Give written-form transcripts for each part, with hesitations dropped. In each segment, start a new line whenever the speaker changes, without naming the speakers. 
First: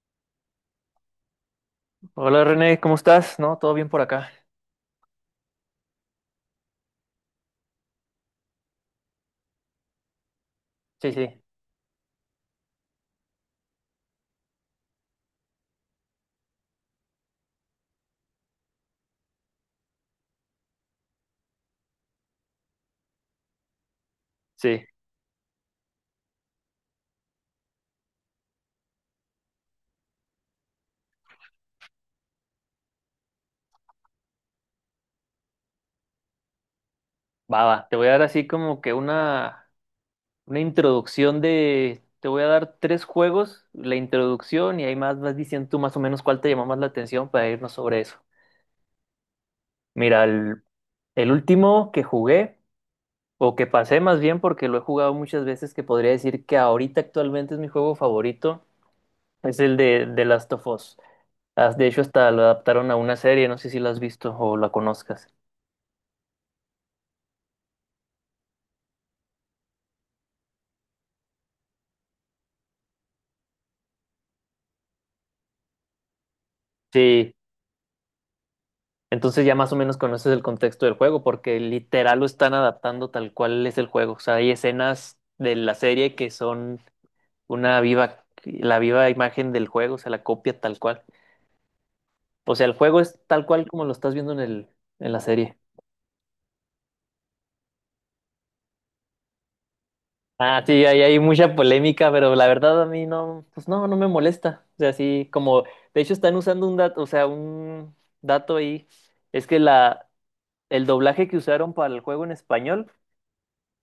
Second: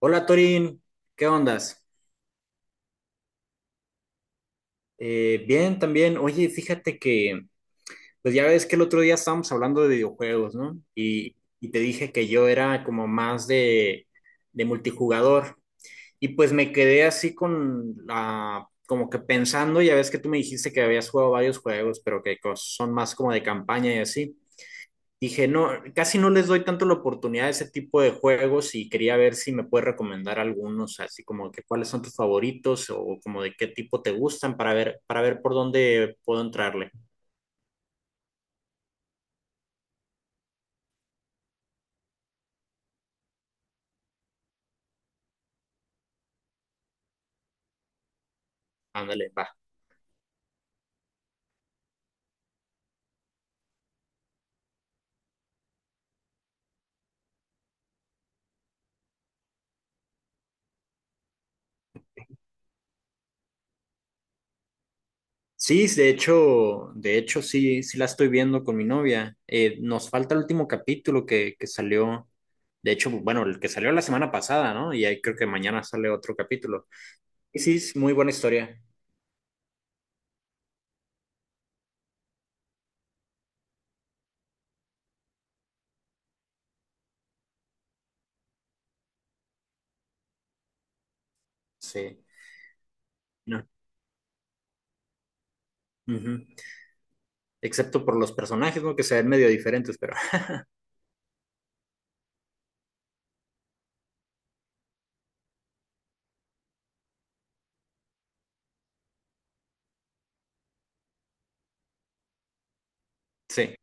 Hola Torín, ¿qué ondas?
Hola René, ¿cómo estás? ¿No? ¿Todo bien por acá?
Bien, también. Oye, fíjate que, pues ya ves que el otro día estábamos hablando de videojuegos, ¿no?
Sí,
Y,
sí,
y te dije que yo era como más de multijugador. Y pues me quedé así con la, como que pensando, ya ves que tú me dijiste que habías jugado varios juegos, pero que son más como de campaña y así.
sí.
Dije, no, casi no les doy tanto la oportunidad a ese tipo de juegos y quería ver si me puedes recomendar algunos, así como que cuáles son tus favoritos o como de qué tipo te gustan para ver por dónde puedo entrarle.
Va, va. Te voy a dar así como que una introducción de... Te voy a dar tres juegos, la introducción y ahí más vas diciendo tú más o menos cuál te llamó más la atención para irnos sobre eso.
Ándale, va.
Mira, el último que jugué, o que pasé más bien porque lo he jugado muchas veces, que podría decir que ahorita actualmente es mi juego favorito, es el de Last of Us. Ah, de hecho, hasta lo adaptaron a una serie, no sé si la has visto o la conozcas.
Sí, de hecho sí, sí la estoy viendo con mi novia. Nos falta el último capítulo que salió. De hecho, bueno, el que salió la semana pasada, ¿no? Y ahí creo que mañana sale otro capítulo.
Sí,
Y sí, es muy buena historia.
entonces ya más o menos conoces el contexto del juego, porque literal lo están adaptando tal cual es el juego. O sea, hay escenas de la serie que son una viva, la viva imagen del juego, o sea, la copia tal cual.
Sí.
O sea, el juego es tal
No.
cual como lo estás viendo en el, en la serie.
Ujú. Excepto por los personajes, ¿no? Que se ven medio diferentes, pero
Ah, sí, ahí hay mucha polémica, pero la verdad a mí no, pues no, no me molesta. O sea, sí, como, de hecho están usando un dato, o sea, un dato ahí, es que la, el doblaje que usaron para el juego en español
Sí.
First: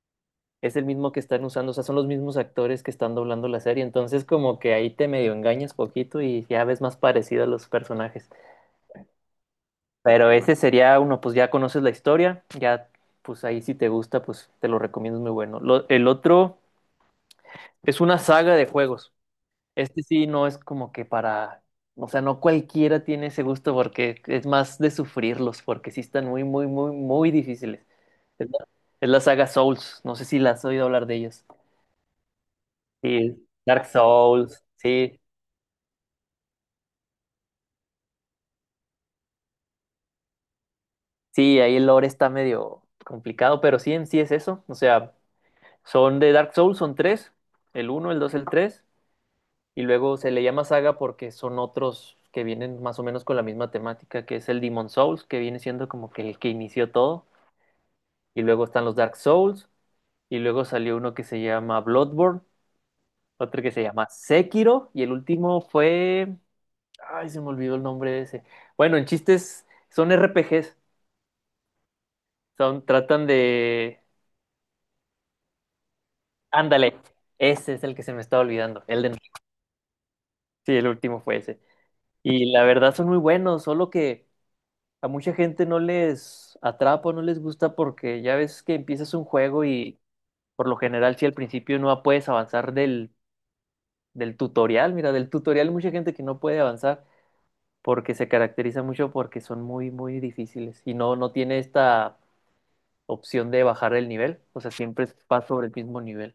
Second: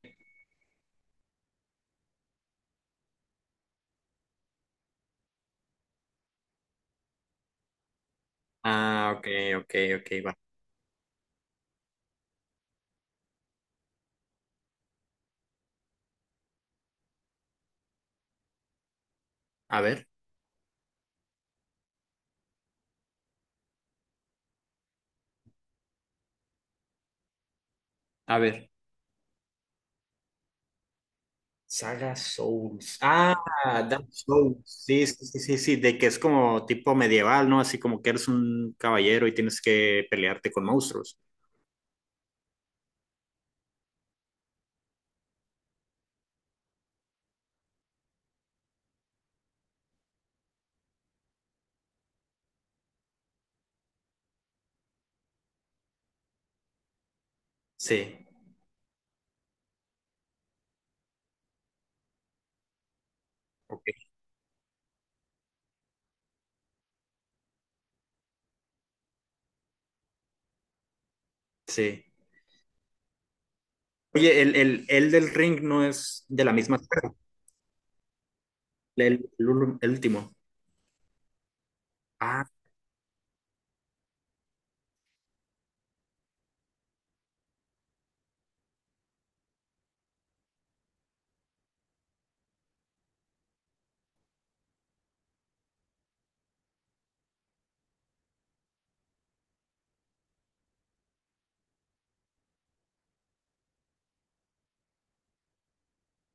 es el mismo que están usando, o sea, son los mismos actores que están doblando la serie, entonces como que ahí te medio engañas poquito y ya ves más parecido a los personajes.
Ah, ok, ok, ok,
Pero
va.
ese sería uno, pues ya conoces la historia, ya pues ahí si te gusta, pues te lo recomiendo, es muy bueno. El otro es una saga de juegos.
A
Este
ver,
sí no es como que para, o sea, no cualquiera tiene ese gusto porque es más de sufrirlos, porque sí están muy, muy, muy, muy difíciles.
a
Es la,
ver.
es la saga Souls, no sé si la has oído hablar de ellas.
Saga Souls. Ah,
Sí, Dark
Dark Souls.
Souls,
Sí,
sí,
sí, sí, sí, sí, de que es como tipo medieval, ¿no? Así como que eres un caballero y tienes que pelearte con monstruos.
sí, ahí el lore está medio complicado, pero sí en sí es eso, o sea, son de Dark Souls, son tres, el uno, el dos, el tres, y luego se le llama saga porque son otros que vienen más o menos con la misma temática, que es el Demon Souls, que viene siendo como que el que inició todo,
Sí,
y luego están los Dark Souls, y luego salió uno que se llama Bloodborne, otro que se
ok,
llama Sekiro, y el último fue, ay, se me olvidó el nombre de ese, bueno, en chistes son RPGs.
sí.
Son, tratan de...
Oye, el del ring no es de la misma
Ándale,
saga,
ese es el que se me estaba olvidando. El de...
el, el último.
Sí, el último fue ese.
Ah,
Y la verdad son muy buenos, solo que a mucha gente no les atrapa, no les gusta porque ya ves que empiezas un juego y por lo general si al principio no puedes avanzar del, tutorial, mira, del tutorial hay mucha gente que no puede avanzar porque se caracteriza mucho porque son muy, muy difíciles y no, no tiene esta opción de bajar el nivel, o sea, siempre vas sobre el mismo nivel.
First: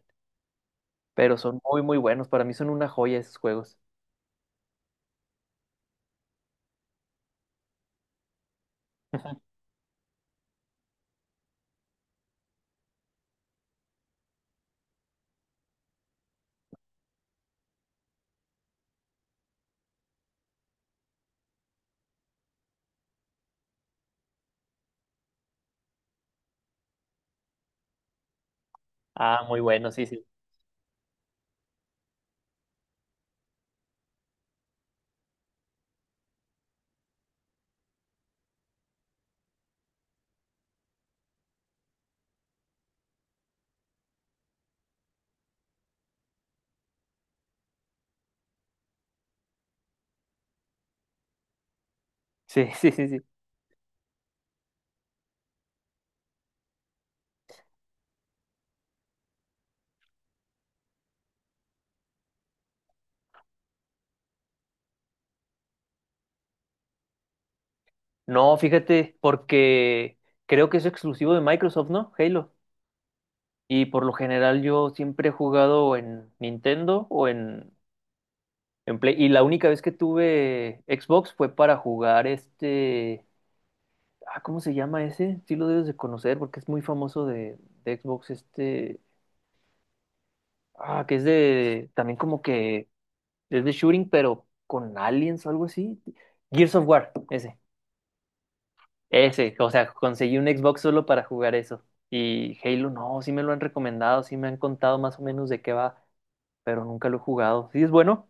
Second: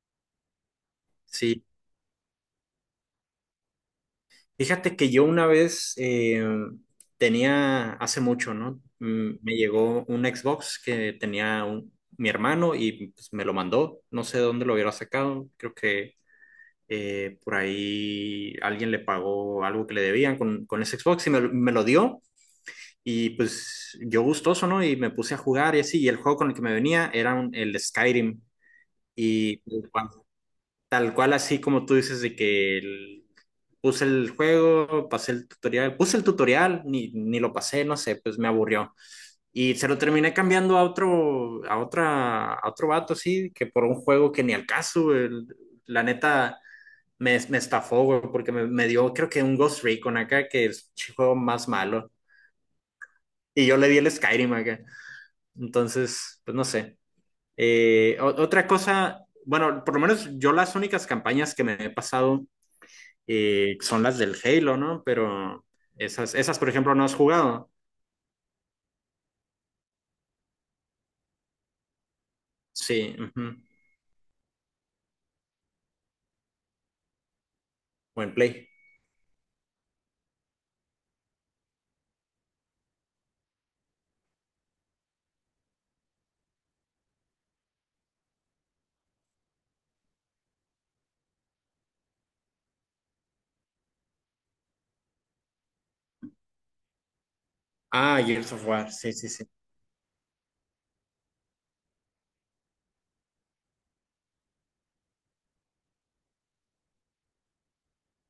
Pero son
sí.
muy, muy buenos. Para mí son una joya esos juegos.
Fíjate que yo una vez tenía, hace mucho, ¿no? Me llegó un Xbox que tenía mi hermano y pues, me lo mandó. No sé de dónde lo hubiera sacado. Creo que por ahí alguien le pagó algo que le debían con ese Xbox y me lo dio. Y pues yo gustoso, ¿no? Y me puse a jugar y así. Y el juego con el que me venía era el Skyrim.
Ah,
Y
muy
pues,
buenos, sí, sí.
tal cual así como tú dices de que puse el juego, pasé el tutorial, puse el tutorial, ni lo pasé, no sé, pues me aburrió. Y se lo terminé cambiando a otro, a otra, a otro vato así, que por un juego que ni al caso, güey. La neta me estafó, güey, porque me dio creo que un Ghost Recon acá, que es el juego más malo.
Sí, sí, sí, sí.
Y yo le di el Skyrim acá. Entonces, pues no sé. Otra cosa, bueno, por lo menos yo las únicas campañas que me he pasado son las del Halo, ¿no? Pero esas, por ejemplo, no has jugado.
No, fíjate, porque creo que es exclusivo de Microsoft, ¿no? Halo.
Sí, ujú.
Y por lo general yo siempre he jugado en Nintendo o en,
Buen play.
en Play. Y la única vez que tuve Xbox fue para jugar este... Ah, ¿cómo se llama ese? Sí lo debes de conocer porque es muy famoso de Xbox este... Ah, que es de... También como que es de shooting, pero con aliens o algo así. Gears of War, ese.
Ah, Gears of War, sí, sí, sí.
Ese, o sea, conseguí un Xbox solo para jugar eso. Y Halo, no, sí me lo han recomendado, sí me han contado más o menos de qué va, pero nunca lo he jugado. Sí, es bueno.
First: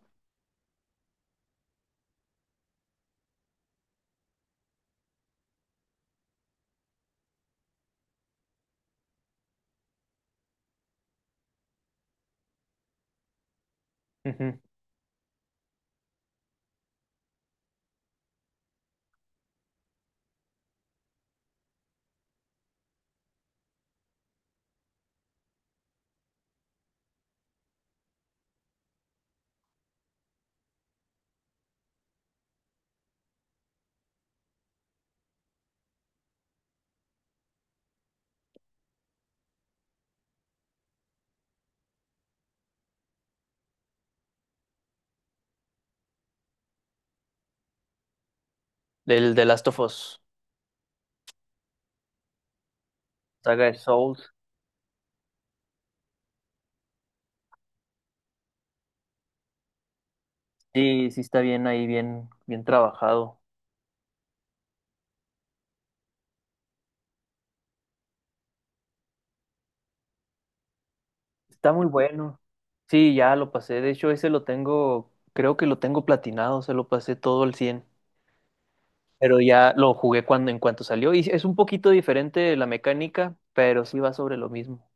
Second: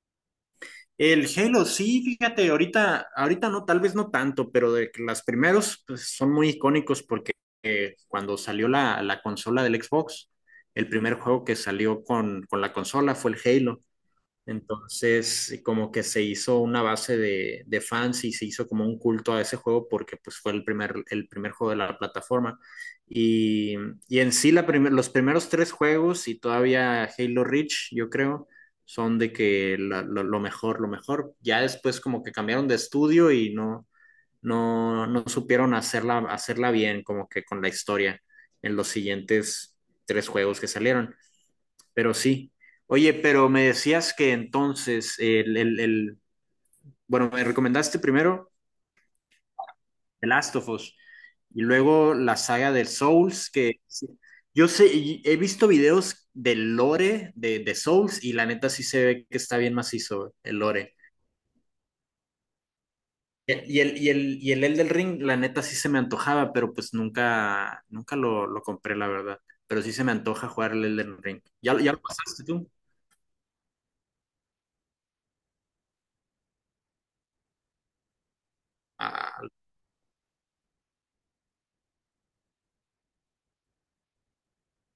El Halo, sí, fíjate, ahorita, ahorita no, tal vez no tanto, pero de que los primeros pues, son muy icónicos porque cuando salió la consola del Xbox, el primer juego que salió con la consola fue el Halo.
Ujú.
Entonces, como que se hizo una base de fans y se hizo como un culto a ese juego porque pues fue el primer juego de la plataforma. Y, y en sí los primeros tres juegos y todavía Halo Reach, yo creo, son de que lo mejor, lo mejor. Ya después como que cambiaron de estudio y no supieron hacerla, hacerla bien, como que con la historia en los siguientes tres juegos que salieron. Pero sí. Oye, pero me decías que entonces bueno, me recomendaste primero
Del The Last of Us,
The Last of Us y luego la saga del Souls,
saga de
que sí.
Souls.
Yo sé, y he visto videos del lore de Souls y la neta sí se ve que está bien macizo el lore.
Sí, sí está bien ahí, bien, bien trabajado.
Y el Elden Ring, la neta sí se me antojaba, pero pues nunca, nunca lo compré, la verdad. Pero sí se me antoja jugar el Elden Ring.
Está
¿Ya, lo-
muy
ya lo
bueno.
pasaste tú?
Sí, ya lo pasé. De hecho, ese lo tengo, creo que lo tengo platinado, se lo pasé todo al 100. Pero
Ah,
ya lo jugué cuando en cuanto salió y es un poquito diferente la mecánica, pero sí va sobre lo mismo.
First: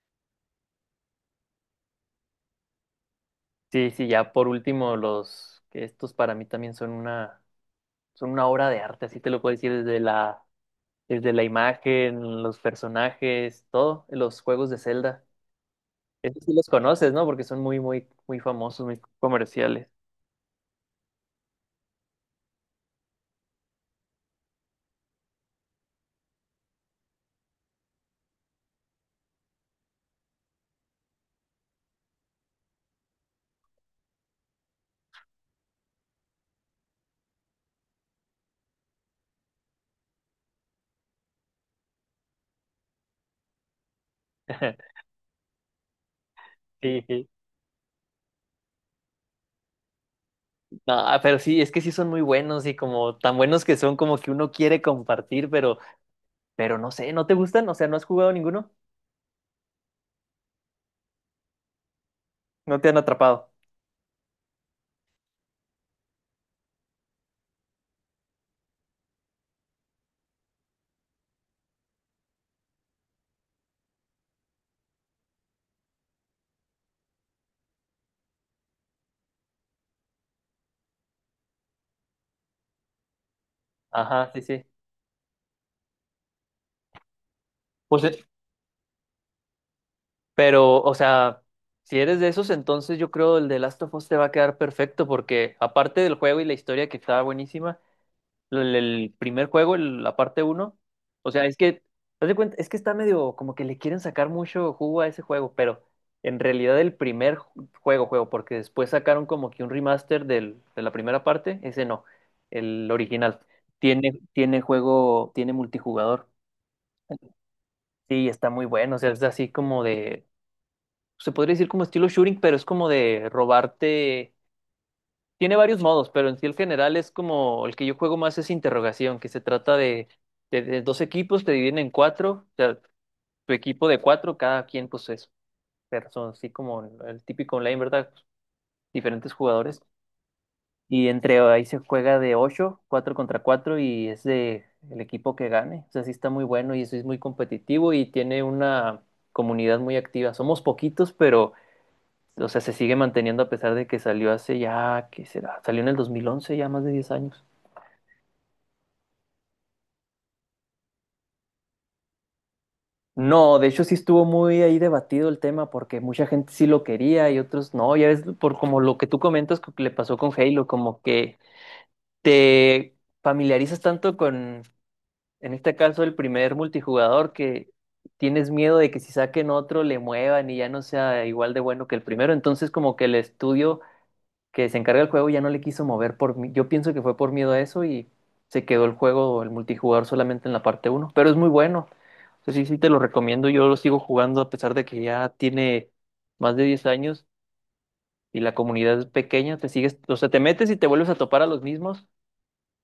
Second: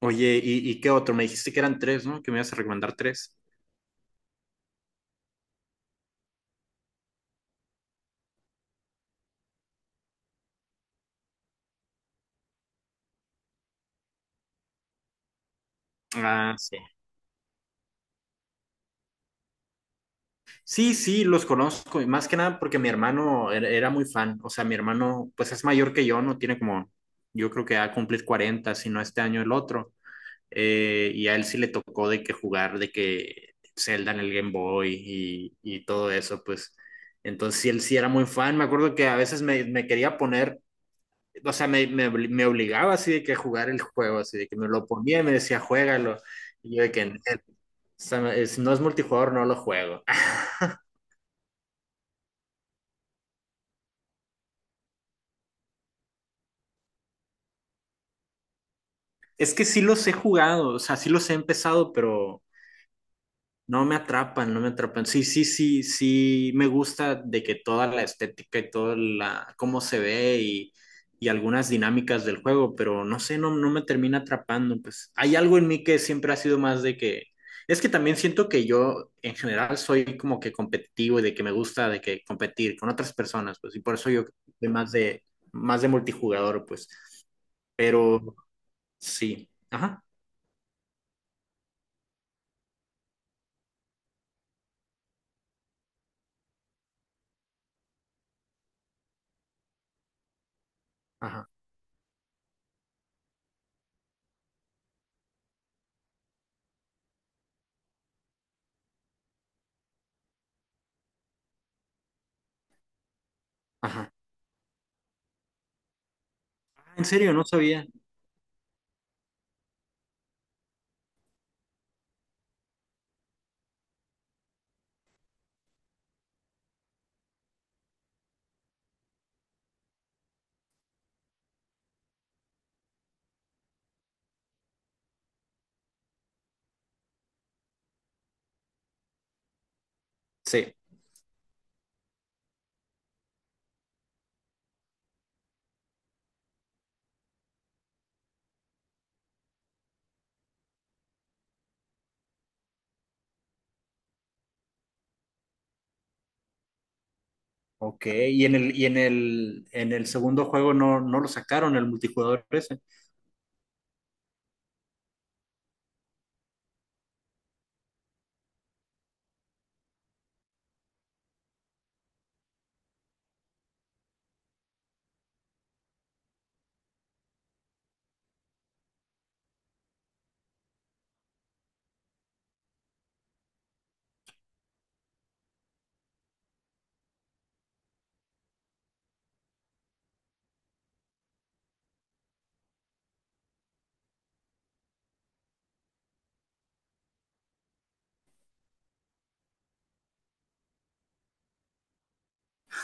oye, ¿y qué otro? Me dijiste que eran tres, ¿no? Que me ibas a recomendar tres.
Sí, sí, ya por último los que estos para mí también son una obra de arte, así te lo puedo decir desde la imagen, los personajes, todo, los juegos de Zelda. Estos sí
Ah,
los
sí.
conoces, ¿no? Porque son muy muy muy famosos, muy comerciales.
Sí, sí, los conozco. Y más que nada porque mi hermano era muy fan. O sea, mi hermano, pues es mayor que yo, ¿no? Tiene como, yo creo que va a cumplir 40 si no este año el otro. Y a él sí le tocó de que jugar, de que Zelda en el Game Boy y todo eso, pues. Entonces, sí, él sí era muy fan. Me acuerdo que a veces me quería poner. O sea, me obligaba así de que a jugar el juego, así de que me lo ponía y me decía, juégalo. Y yo de que,
Sí, sí.
O sea, si no es multijugador, no lo juego.
No, pero sí, es que sí son muy buenos y como tan buenos que son como que uno quiere compartir, pero no sé, ¿no te gustan? O sea, ¿no has jugado ninguno?
Es que sí los he jugado, o sea, sí los he empezado, pero
No te han atrapado.
No me atrapan, no me atrapan. Sí, sí, sí, sí, me gusta de que toda la estética y cómo se ve y algunas dinámicas del juego, pero no sé, no me termina atrapando. Pues hay algo en mí que siempre ha sido más de que, es que también siento que yo en general soy como que competitivo y de que me gusta de que competir con otras personas, pues, y por eso yo
Ajá, sí, sí.
soy más de multijugador, pues,
Pues,
pero sí, ajá,
pero, o sea, si eres de esos, entonces yo creo el de Last of Us te va a quedar perfecto, porque aparte del juego y la historia que estaba buenísima, el primer juego, la parte uno, o sea,
ajá,
es que, haz de cuenta, es que está medio como que le quieren sacar mucho jugo a ese juego, pero en realidad el primer juego, juego, porque después sacaron como que un remaster del, de la primera parte, ese no, el original.
ajá.
Tiene, tiene juego, tiene multijugador.
Ah, en serio, no sabía.
Sí, está muy bueno. O sea, es así como de. Se podría decir como estilo shooting, pero es como de robarte. Tiene varios modos, pero en sí el general es como el que yo juego más es interrogación, que se trata de, de dos equipos, te dividen en cuatro. O sea, tu equipo de cuatro, cada quien, pues es. Pero son así como el típico online, ¿verdad? Diferentes jugadores.
Sí.
Y entre ahí se juega de 8 4 contra 4 y es de el equipo que gane. O sea, sí está muy bueno y eso es muy competitivo y tiene una comunidad muy activa. Somos poquitos, pero o sea, se sigue manteniendo a pesar de que salió hace ya, ¿qué será? Salió en el 2011 ya más de 10 años.
Ok, y en el segundo juego no lo sacaron, el multijugador ese.
No, de hecho sí estuvo muy ahí debatido el tema porque mucha gente sí lo quería y otros no. Ya ves, por como lo que tú comentas que le pasó con Halo, como que te familiarizas tanto con en este caso, el primer multijugador que tienes miedo de que si saquen otro le muevan y ya no sea igual de bueno que el primero. Entonces, como que el estudio que se encarga del juego ya no le quiso mover por yo pienso que fue por miedo a eso y se quedó el juego, el multijugador solamente en la parte uno. Pero es muy bueno. O sea, sí, sí te lo recomiendo. Yo lo sigo jugando a pesar de que ya tiene más de 10 años y la comunidad es pequeña. Te sigues, o sea, te metes y te vuelves a topar a los mismos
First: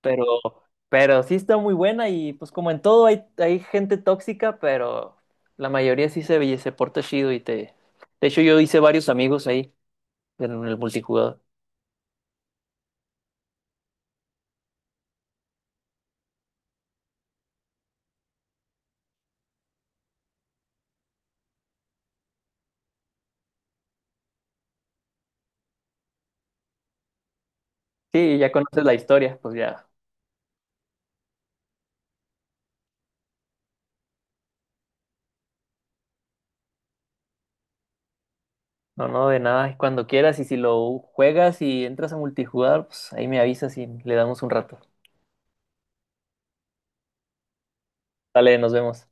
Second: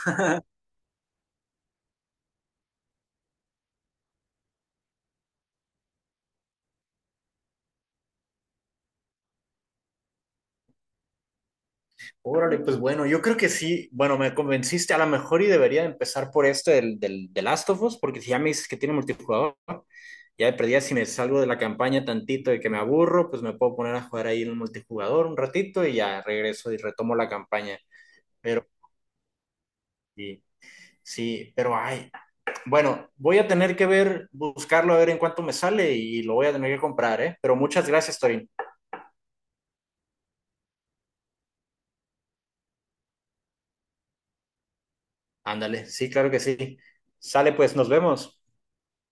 pero, pero sí está muy buena y pues como en todo hay gente tóxica, pero la mayoría sí se porta chido y te... De hecho, yo hice varios amigos ahí en el multijugador.
Órale, pues bueno, yo creo que sí. Bueno, me convenciste a lo mejor y debería empezar por este del Last of Us, porque si ya me dices que tiene multijugador, ya de perdida si me salgo de la campaña tantito y que me aburro, pues me puedo poner a jugar ahí en el multijugador un ratito y ya regreso y retomo la campaña.
Sí, ya
Pero
conoces la historia, pues ya.
sí, sí, pero ay, bueno, voy a tener que ver, buscarlo a ver en cuánto me sale y lo voy a tener que comprar, ¿eh? Pero muchas gracias, Torín.
No, no, de nada. Y cuando quieras y si lo juegas y entras a multijugador, pues ahí me avisas y le damos un rato.
Ándale, sí, claro que sí. Sale, pues, nos vemos.
Dale, nos vemos.